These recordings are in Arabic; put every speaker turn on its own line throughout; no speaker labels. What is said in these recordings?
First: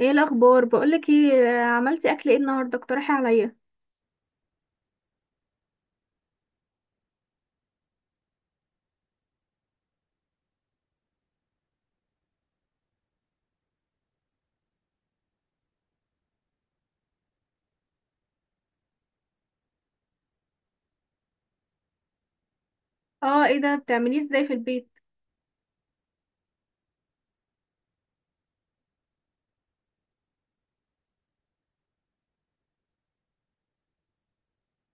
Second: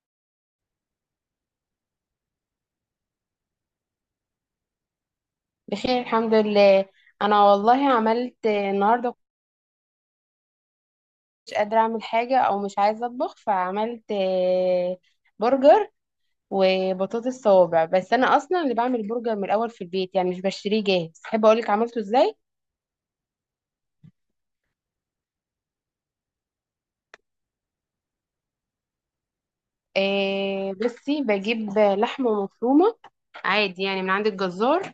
ايه الاخبار؟ بقولك ايه. عملتي اكل ايه النهارده؟ اقترحي عليا.
بخير الحمد لله. انا والله عملت النهارده، مش قادره اعمل حاجه او مش عايزه اطبخ، فعملت برجر وبطاطس صوابع. بس انا اصلا اللي بعمل البرجر من الاول في البيت، يعني مش بشتريه جاهز. احب اقولك عملته ازاي.
اه، ايه ده؟ بتعمليه ازاي في البيت؟
بصي، بجيب لحمه مفرومه عادي يعني من عند الجزار،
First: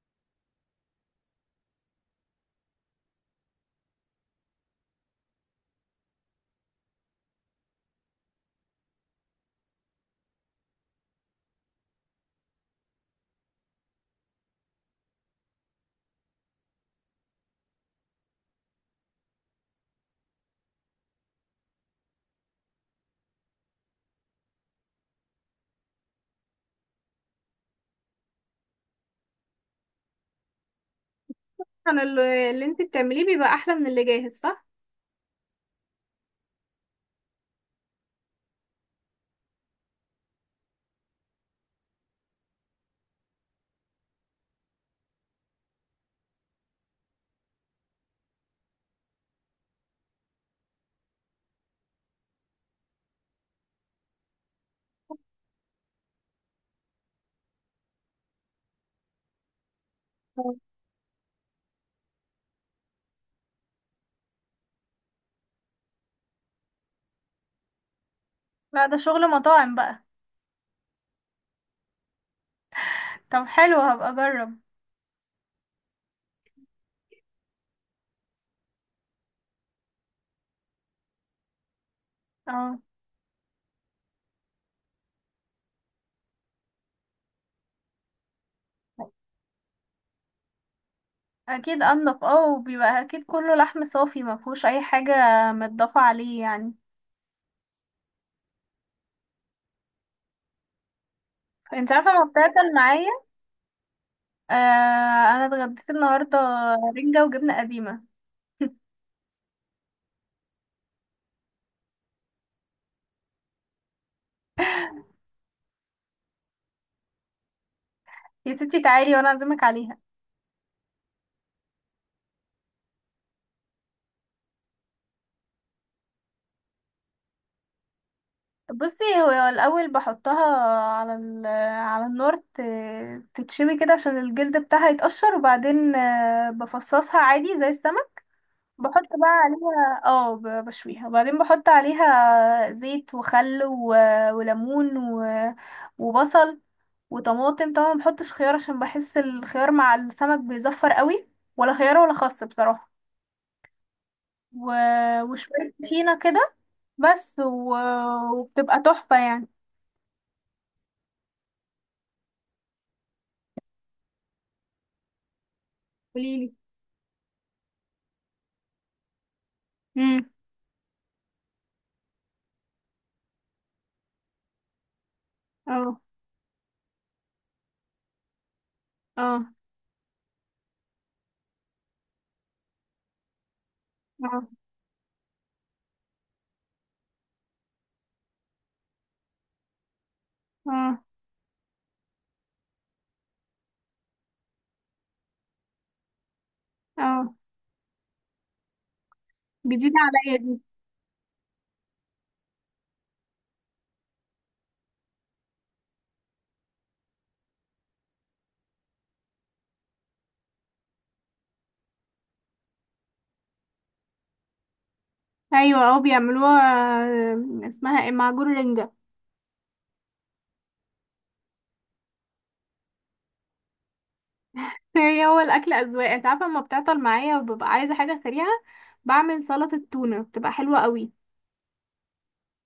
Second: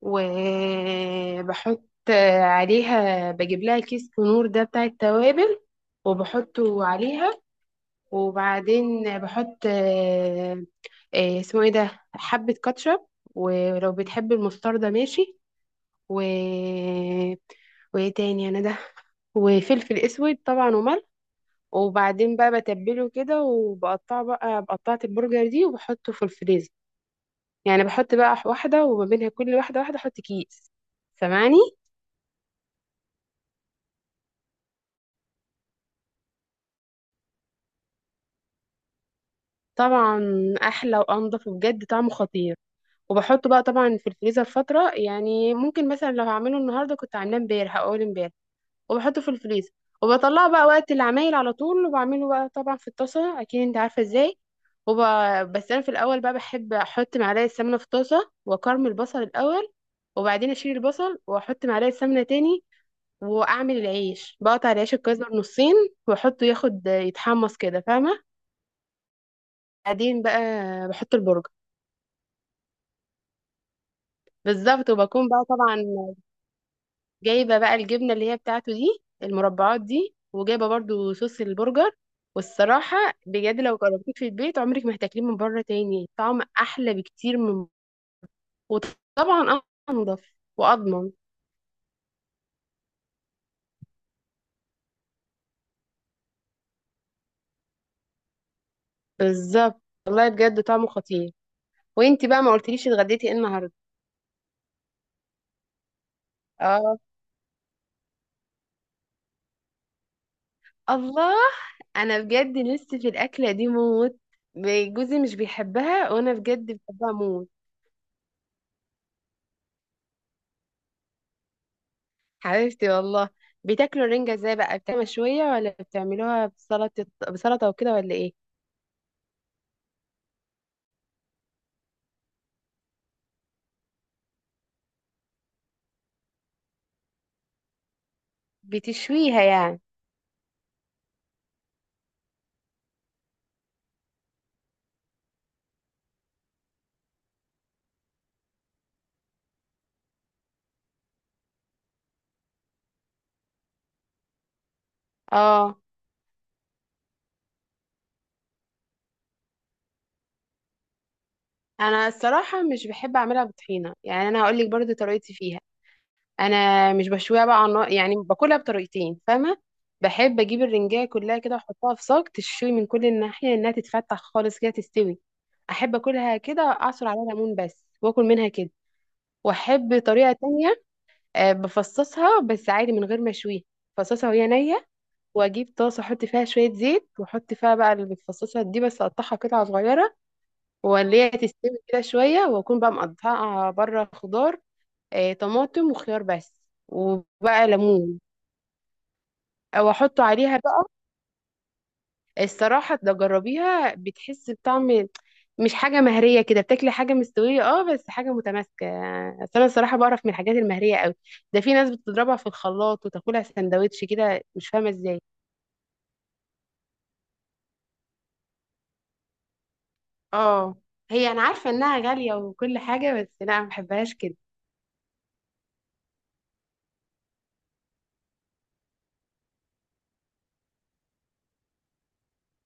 وبحط عليها، بجيب لها كيس كنور ده بتاع التوابل وبحطه عليها. وبعدين بحط اسمه ايه ده، حبة كاتشب، ولو بتحب المستردة ماشي، و وايه تاني انا ده، وفلفل اسود طبعا وملح. وبعدين بقى بتبله كده وبقطعه بقى، بقطعت البرجر دي، وبحطه في الفريزر. يعني بحط بقى واحدة وما بينها كل واحدة واحدة احط كيس. سامعني؟
انا اللي انت بتعمليه بيبقى احلى من اللي جاهز، صح؟
طبعا احلى وانضف وبجد طعمه خطير. وبحطه بقى طبعا في الفريزر فترة، يعني ممكن مثلا لو هعمله النهاردة كنت عاملاه امبارح او اول امبارح، وبحطه في الفريزر، وبطلعه بقى وقت العمايل على طول، وبعمله بقى طبعا في الطاسة، اكيد انت عارفة ازاي. وب... بس انا في الاول بقى بحب احط معلقة سمنة في الطاسة واكرمل البصل الاول، وبعدين اشيل البصل واحط معلقة سمنة تاني، واعمل العيش، بقطع العيش الكايزر نصين واحطه ياخد يتحمص كده، فاهمة؟
لا، ده شغل مطاعم بقى.
بعدين بقى بحط البرجر.
طب حلو، هبقى اجرب.
بالظبط، وبكون بقى طبعا جايبه بقى الجبنه اللي هي بتاعته دي، المربعات دي، وجايبه برضو صوص البرجر
اه،
والصراحه بجد لو جربتيه في البيت عمرك ما هتاكليه من بره تاني. طعم احلى بكتير من، وطبعا انضف واضمن.
اكيد انضف. اه وبيبقى اكيد كله لحم صافي، ما فيهوش اي حاجه متضافه عليه يعني.
بالظبط، والله بجد طعمه خطير.
انت عارفه، ما
وانتي بقى ما
بتاكل
قلتليش
معايا.
اتغديتي ايه النهارده؟
آه، انا اتغديت النهارده
اه،
رنجه وجبنه قديمه.
الله. انا بجد لسه في الاكله دي موت. جوزي مش بيحبها وانا بجد بحبها موت.
يا ستي، تعالي وانا اعزمك عليها.
حبيبتي والله. بتاكلوا الرنجة ازاي بقى، بتعملوها مشوية ولا بتعملوها بسلطة، بسلطة وكده ولا ايه؟
بصي، هو الاول بحطها على ال على النار تتشوي كده عشان الجلد بتاعها يتقشر، وبعدين بفصصها عادي زي السمك. بحط بقى
بتشويها يعني؟
عليها بشويها، وبعدين بحط عليها زيت وخل وليمون وبصل وطماطم، طبعا ما بحطش خيار عشان بحس الخيار مع السمك بيزفر قوي، ولا خيار ولا خس بصراحة، و... وشوية
اه.
طحينة كده. بس، وبتبقى تحفة يعني.
انا الصراحة مش بحب اعملها بطحينة، يعني انا هقول لك برضو طريقتي فيها.
قوليلي.
انا مش بشويها بقى على النار، يعني باكلها بطريقتين فاهمة. بحب اجيب الرنجاية كلها كده واحطها في صاج تشوي من كل الناحية، انها تتفتح خالص كده تستوي. احب
اه.
اكلها كده، اعصر عليها ليمون بس واكل منها كده.
اه.
واحب طريقة تانية، بفصصها بس عادي من غير ما اشويها. بفصصها وهي
اه.
نية، واجيب طاسه احط فيها شويه زيت، واحط فيها بقى المتفصصه دي، بس اقطعها قطع صغيره،
اه.
واللي هي تستوي كده شويه، واكون بقى مقطعه بره خضار، طماطم وخيار بس،
اه.
وبقى ليمون او
جديدة
احطه
عليا
عليها
دي.
بقى. الصراحه ده جربيها، بتحس بطعم، مش حاجه مهريه كده، بتاكلي حاجه مستويه اه بس حاجه متماسكه. أصل انا الصراحه بعرف من الحاجات المهريه قوي. ده في ناس بتضربها في الخلاط وتاكلها سندوتش كده، مش فاهمه ازاي.
ايوه، اه، بيعملوها. اسمها ايه؟ معجون رنجة.
اه، هي انا عارفه انها غاليه وكل حاجه، بس لا ما بحبهاش كده.
هو الاكل اذواق، انت عارفة، لما بتعطل معايا وببقى عايزة حاجة سريعة بعمل سلطة تونة، بتبقى حلوة قوي.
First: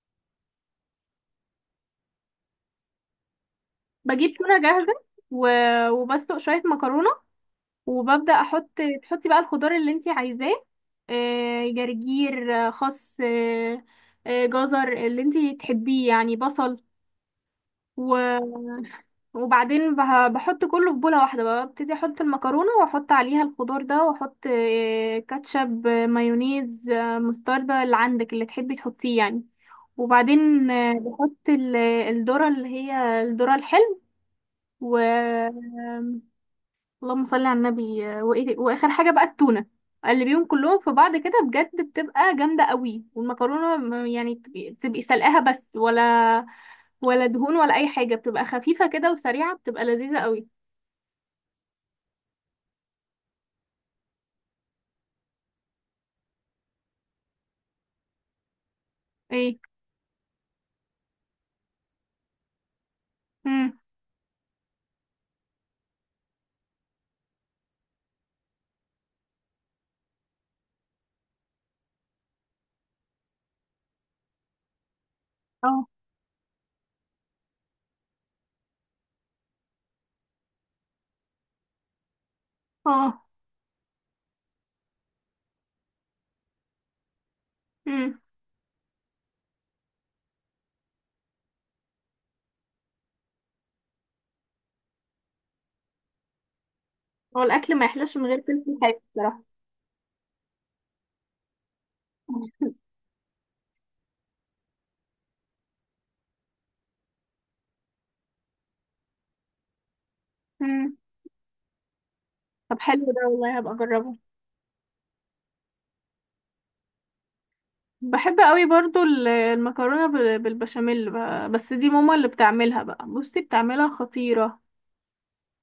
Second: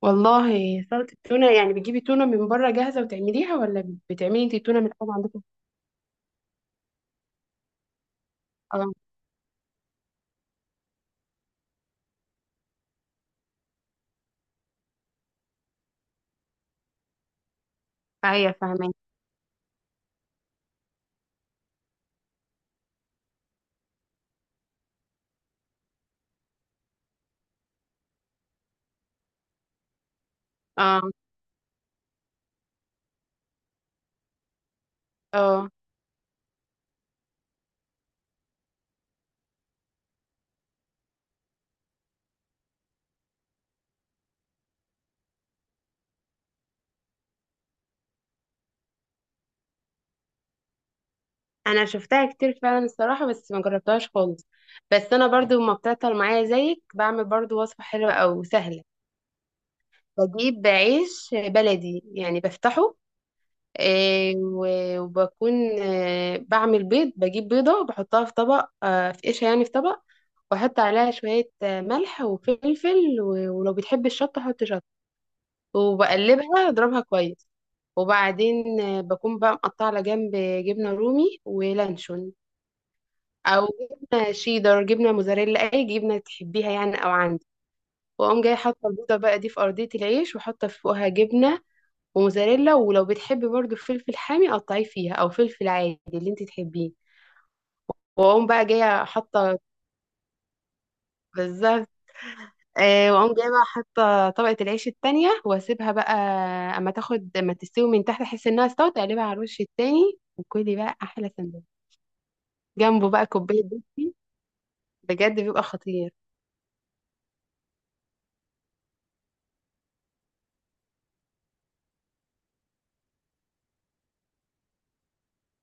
والله سلطه التونه، يعني بتجيبي تونه من بره جاهزه وتعمليها، ولا
بجيب
بتعملي انت
تونة
التونه من
جاهزة
الحاجه عندكم؟
و... وبسلق شوية مكرونة، وببدأ احط.
اه،
تحطي بقى الخضار اللي انت عايزاه، جرجير، خس، جزر، اللي انت تحبيه يعني، بصل.
ايوه فاهمه.
وبعدين بحط كله في بولة واحدة، بقى ببتدي احط المكرونة واحط عليها الخضار ده، واحط كاتشب، مايونيز، مستردة، اللي عندك اللي تحبي تحطيه يعني. وبعدين
اه.
بحط الذرة اللي هي الذرة الحلو. و
اه،
اللهم صل على النبي، واخر حاجة بقى التونة. اقلبيهم كلهم في بعض كده، بجد بتبقى جامدة قوي. والمكرونة يعني تبقي سلقاها بس، ولا دهون ولا اي حاجة، بتبقى خفيفة كده وسريعة، بتبقى لذيذة قوي.
انا شفتها كتير فعلا الصراحه، بس ما جربتهاش خالص. بس انا برضو ما بتعطل معايا زيك بعمل برضو وصفه حلوه او سهله.
ايه؟
بجيب عيش بلدي يعني بفتحه،
امم.
وبكون بعمل بيض، بجيب بيضة بحطها في طبق، في قشة يعني في طبق، واحط عليها شوية ملح وفلفل ولو بتحب الشطة حط شطة،
اه.
وبقلبها اضربها كويس. وبعدين بكون بقى مقطعة على جنب جبنة رومي ولانشون،
اه.
او جبنة شيدر، جبنة موزاريلا، اي جبنة تحبيها يعني او عندك.
امم.
واقوم جاي حاطة البيضة بقى دي في أرضية العيش، وحاطة فوقها جبنة وموزاريلا، ولو بتحبي برضو فلفل حامي قطعيه فيها، او فلفل عادي اللي انت تحبيه.
هو الاكل ما يحلاش من غير
واقوم بقى
فلفل حامي
جايه
بصراحه.
حاطه، بالظبط. آه، واقوم جايه بقى حاطه طبقه العيش التانية، واسيبها بقى اما تاخد، اما تستوي من تحت، احس انها استوت اقلبها على الوش التاني، وكلي
امم.
بقى احلى سندوتش.
طب حلو
جنبه بقى
ده، والله
كوبايه
هبقى
بيبسي،
اجربه.
بجد بيبقى خطير.
بحب قوي برضو المكرونه بالبشاميل بقى. بس دي ماما اللي بتعملها بقى، بصي بتعملها خطيره.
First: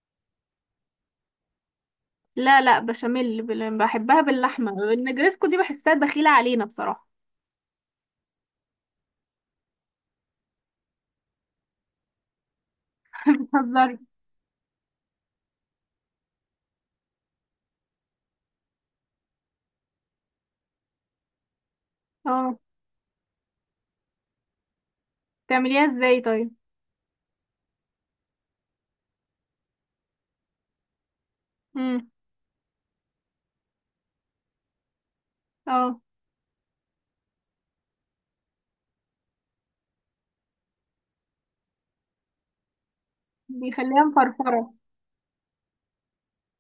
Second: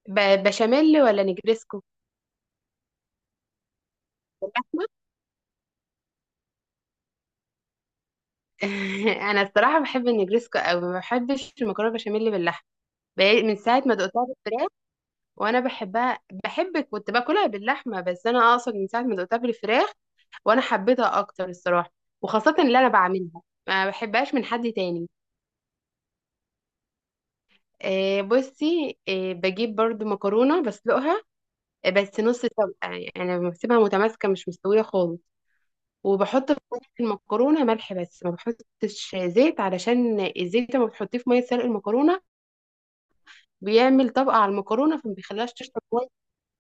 بشاميل ولا نجريسكو؟
لا، لا، بشاميل. بحبها باللحمه.
باللحمه.
النجرسكو دي بحسها دخيله علينا بصراحه.
انا الصراحه بحب النجريسكو قوي، ما بحبش المكرونه بشاميل باللحمه من ساعه ما
بتهزري؟
دقتها بالفراخ. وانا بحبها، بحب كنت باكلها باللحمه، بس انا اقصد من ساعه ما دقتها بالفراخ وانا حبيتها اكتر الصراحه، وخاصه
اه،
اللي انا بعملها. ما بحبهاش من حد تاني.
بتعمليها ازاي طيب؟
آه بصي، آه بجيب برضو مكرونه بسلقها،
امم.
بس نص سلقه، يعني بسيبها متماسكه مش مستويه خالص.
اه،
وبحط في وسط المكرونه ملح بس، ما بحطش زيت، علشان الزيت لما بتحطيه في ميه سلق المكرونه
بيخليها
بيعمل طبقه على
مفرفره.
المكرونه، فما بيخليهاش تشرب كويس.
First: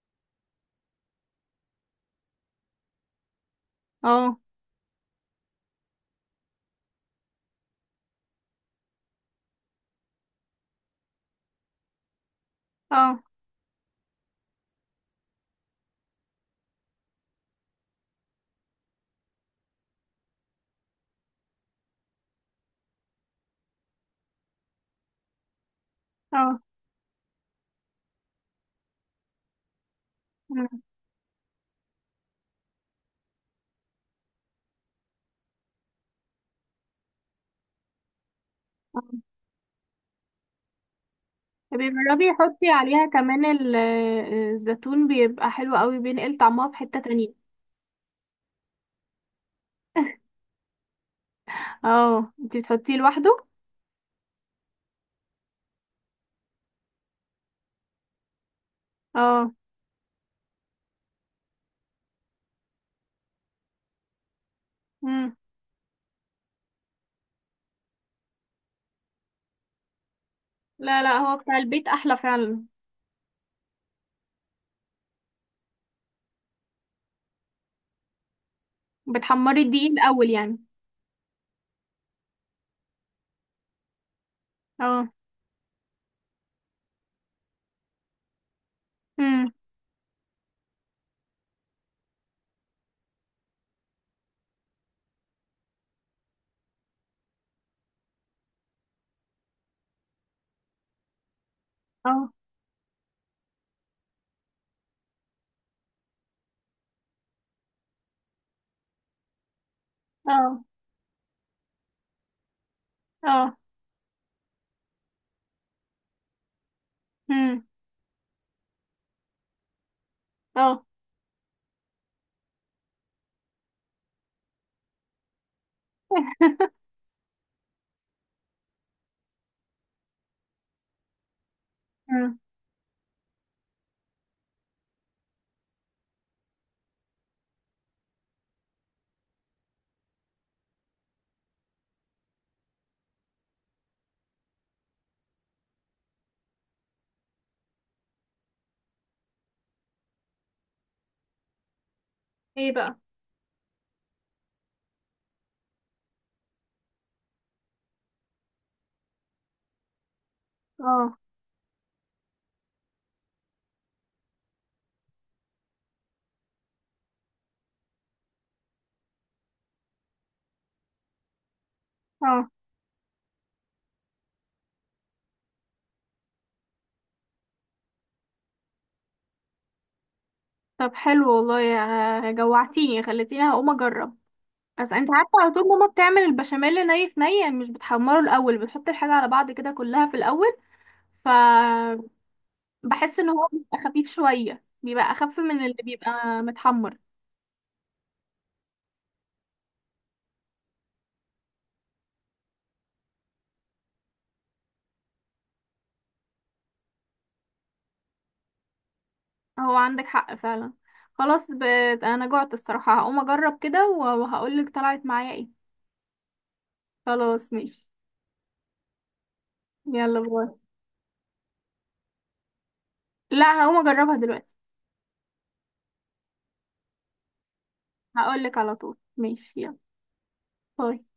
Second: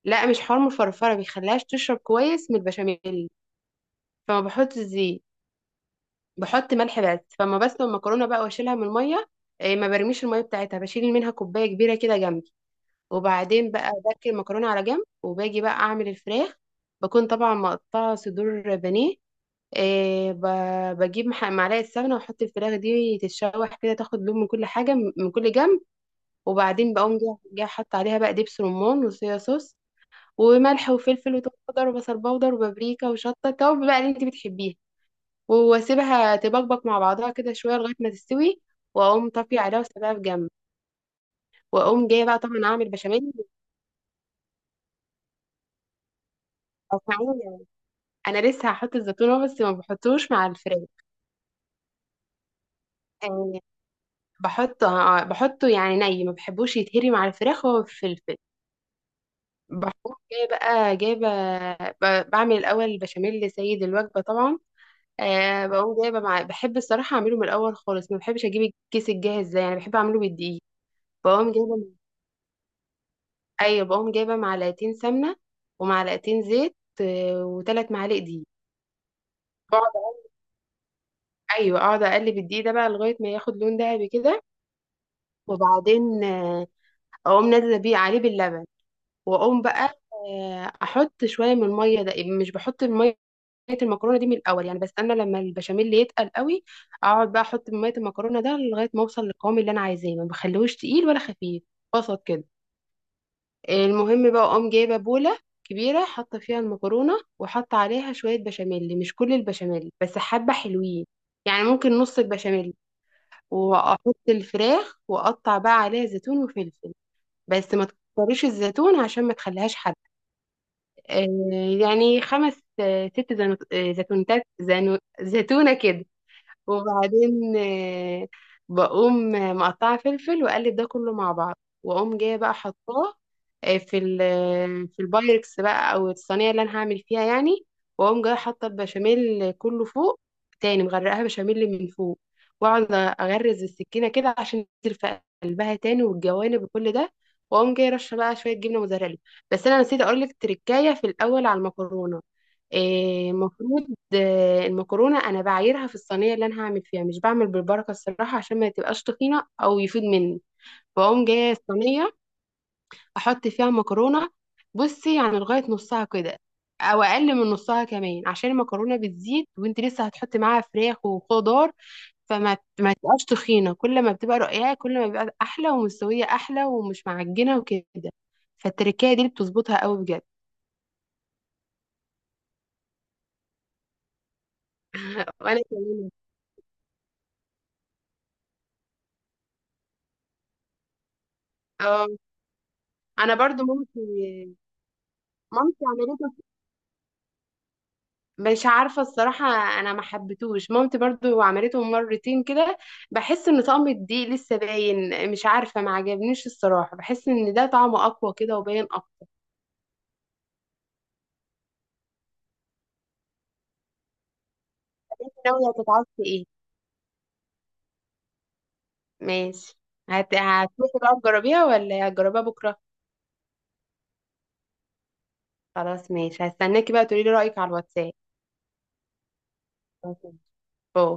لا مش حار مفرفره، بيخليهاش تشرب كويس من البشاميل.
اه.
فما بحط زيت، بحط ملح بس. فما بسلق المكرونه بقى، واشيلها من الميه، إيه، ما برميش الميه بتاعتها، بشيل منها كوبايه كبيره كده جنبي.
اه.
وبعدين بقى بركن المكرونه على جنب، وباجي بقى اعمل الفراخ. بكون طبعا مقطعه صدور بانيه. إيه، بجيب معلقه سمنه، واحط الفراخ دي تتشوح كده، تاخد لون من كل حاجه من كل جنب.
اه.
وبعدين بقوم جاية حاطه عليها بقى دبس رمان، وصويا صوص،
مم.
وملح وفلفل وتوم باودر وبصل باودر وبابريكا وشطه، التوابل بقى اللي انت بتحبيها. واسيبها تبقبق مع بعضها كده شويه لغايه ما تستوي،
اه.
واقوم طافيه عليها واسيبها في جنب. واقوم جايه
بيجربي
بقى طبعا
حطي
اعمل
عليها
بشاميل،
كمان الزيتون بيبقى حلو قوي، بينقل طعمها في حتة
او
تانية.
معايا. انا لسه هحط الزيتون اهو، بس ما بحطوش مع الفراخ
اه، انتي بتحطيه لوحده؟
يعني. بحطه بحطه يعني ني، ما بحبوش يتهري مع الفراخ هو الفلفل.
اه.
بحط جايه بقى جايبه، بعمل الاول بشاميل سيد الوجبه طبعا.
امم.
أه، بقوم جايبه مع، بحب الصراحه اعمله من الاول خالص، ما بحبش اجيب الكيس الجاهز ده، يعني بحب اعمله بالدقيق.
لا، لا، هو
بقوم
بتاع
جايبه،
البيت احلى فعلا.
ايوه بقوم جايبه معلقتين سمنه ومعلقتين زيت، وثلاث معالق دقيق.
بتحمري
بقعد
الدقيق
أقلب-
الاول يعني؟
ايوه اقعد اقلب الدقيق ده بقى لغايه ما ياخد لون دهبي كده.
اه.
وبعدين اقوم نازله بيه عليه باللبن،
امم.
واقوم بقى احط شويه من الميه ده. مش بحط الميه المكرونه دي من الاول، يعني بستنى لما البشاميل يتقل قوي، اقعد بقى احط من ميه المكرونه ده لغايه ما اوصل للقوام اللي انا عايزاه. ما بخليهوش تقيل ولا خفيف، وسط
اه.
كده. المهم بقى اقوم جايبه بوله كبيره، حاطه فيها المكرونه وحاطه عليها شويه بشاميل، مش كل البشاميل بس حبه
اه.
حلوين، يعني ممكن نص البشاميل.
اه.
واحط الفراخ، واقطع بقى عليها زيتون وفلفل،
امم.
بس ما تكتريش الزيتون عشان ما تخليهاش حادقه.
اه.
آه، يعني خمس آه ست زيتونتات زيتونه كده. وبعدين بقوم مقطعة فلفل وأقلب ده كله مع بعض. وأقوم جاية
امم.
بقى حطاه آه، في ال في البايركس بقى أو الصينية اللي أنا هعمل فيها يعني. وأقوم جاية حاطة البشاميل كله فوق، تاني مغرقاها بشاميل من فوق. وأقعد أغرز السكينة كده عشان تنزل في قلبها تاني والجوانب وكل ده. وأقوم جاية رشة بقى شوية جبنة موزاريلا. بس أنا نسيت أقولك تركاية في الأول على المكرونة.
ايه بقى؟
إيه، المفروض المكرونه انا بعايرها في الصينيه اللي انا هعمل فيها، مش بعمل بالبركه الصراحه، عشان ما تبقاش تخينه او يفيد مني.
اه.
بقوم جايه الصينيه، احط فيها مكرونه، بصي يعني لغايه نصها كده، او اقل من نصها كمان، عشان المكرونه بتزيد، وانت لسه هتحطي معاها فراخ وخضار،
اه.
فما ما تبقاش تخينه. كل ما بتبقى رقيقه كل ما بيبقى احلى، ومستويه احلى ومش معجنه وكده. فالتركية دي اللي بتظبطها قوي بجد.
طب حلو والله، جوعتيني، خليتيني هقوم اجرب. بس انت عارفه، على
وانا
طول ماما
كمان.
بتعمل البشاميل ني في ني، يعني مش بتحمره الاول، بتحط الحاجه على بعض كده كلها في الاول. ف،
اه،
بحس ان
انا
هو
برضو
بيبقى
مامتي،
خفيف شوية، بيبقى اخف من اللي
مامتي عملتها،
بيبقى متحمر.
مش عارفة الصراحة. أنا ما حبيتهوش، مامتي برضو عملته مرتين كده، بحس إن طعم الدقيق لسه باين، مش عارفة ما عجبنيش الصراحة، بحس إن ده طعمه أقوى كده وباين أكتر.
هو عندك حق فعلا. خلاص. انا جعت الصراحة، هقوم اجرب كده و- وهقولك طلعت معايا ايه.
ناوية تتعصبي إيه؟
خلاص ماشي.
ماشي.
يلا، باي.
هتروحي بقى تجربيها ولا هتجربيها بكرة؟
لا، هقوم اجربها دلوقتي.
خلاص ماشي، هستناكي بقى تقولي لي رأيك على الواتساب.
هقولك على طول. ماشي، يلا.
أوكي.
باي.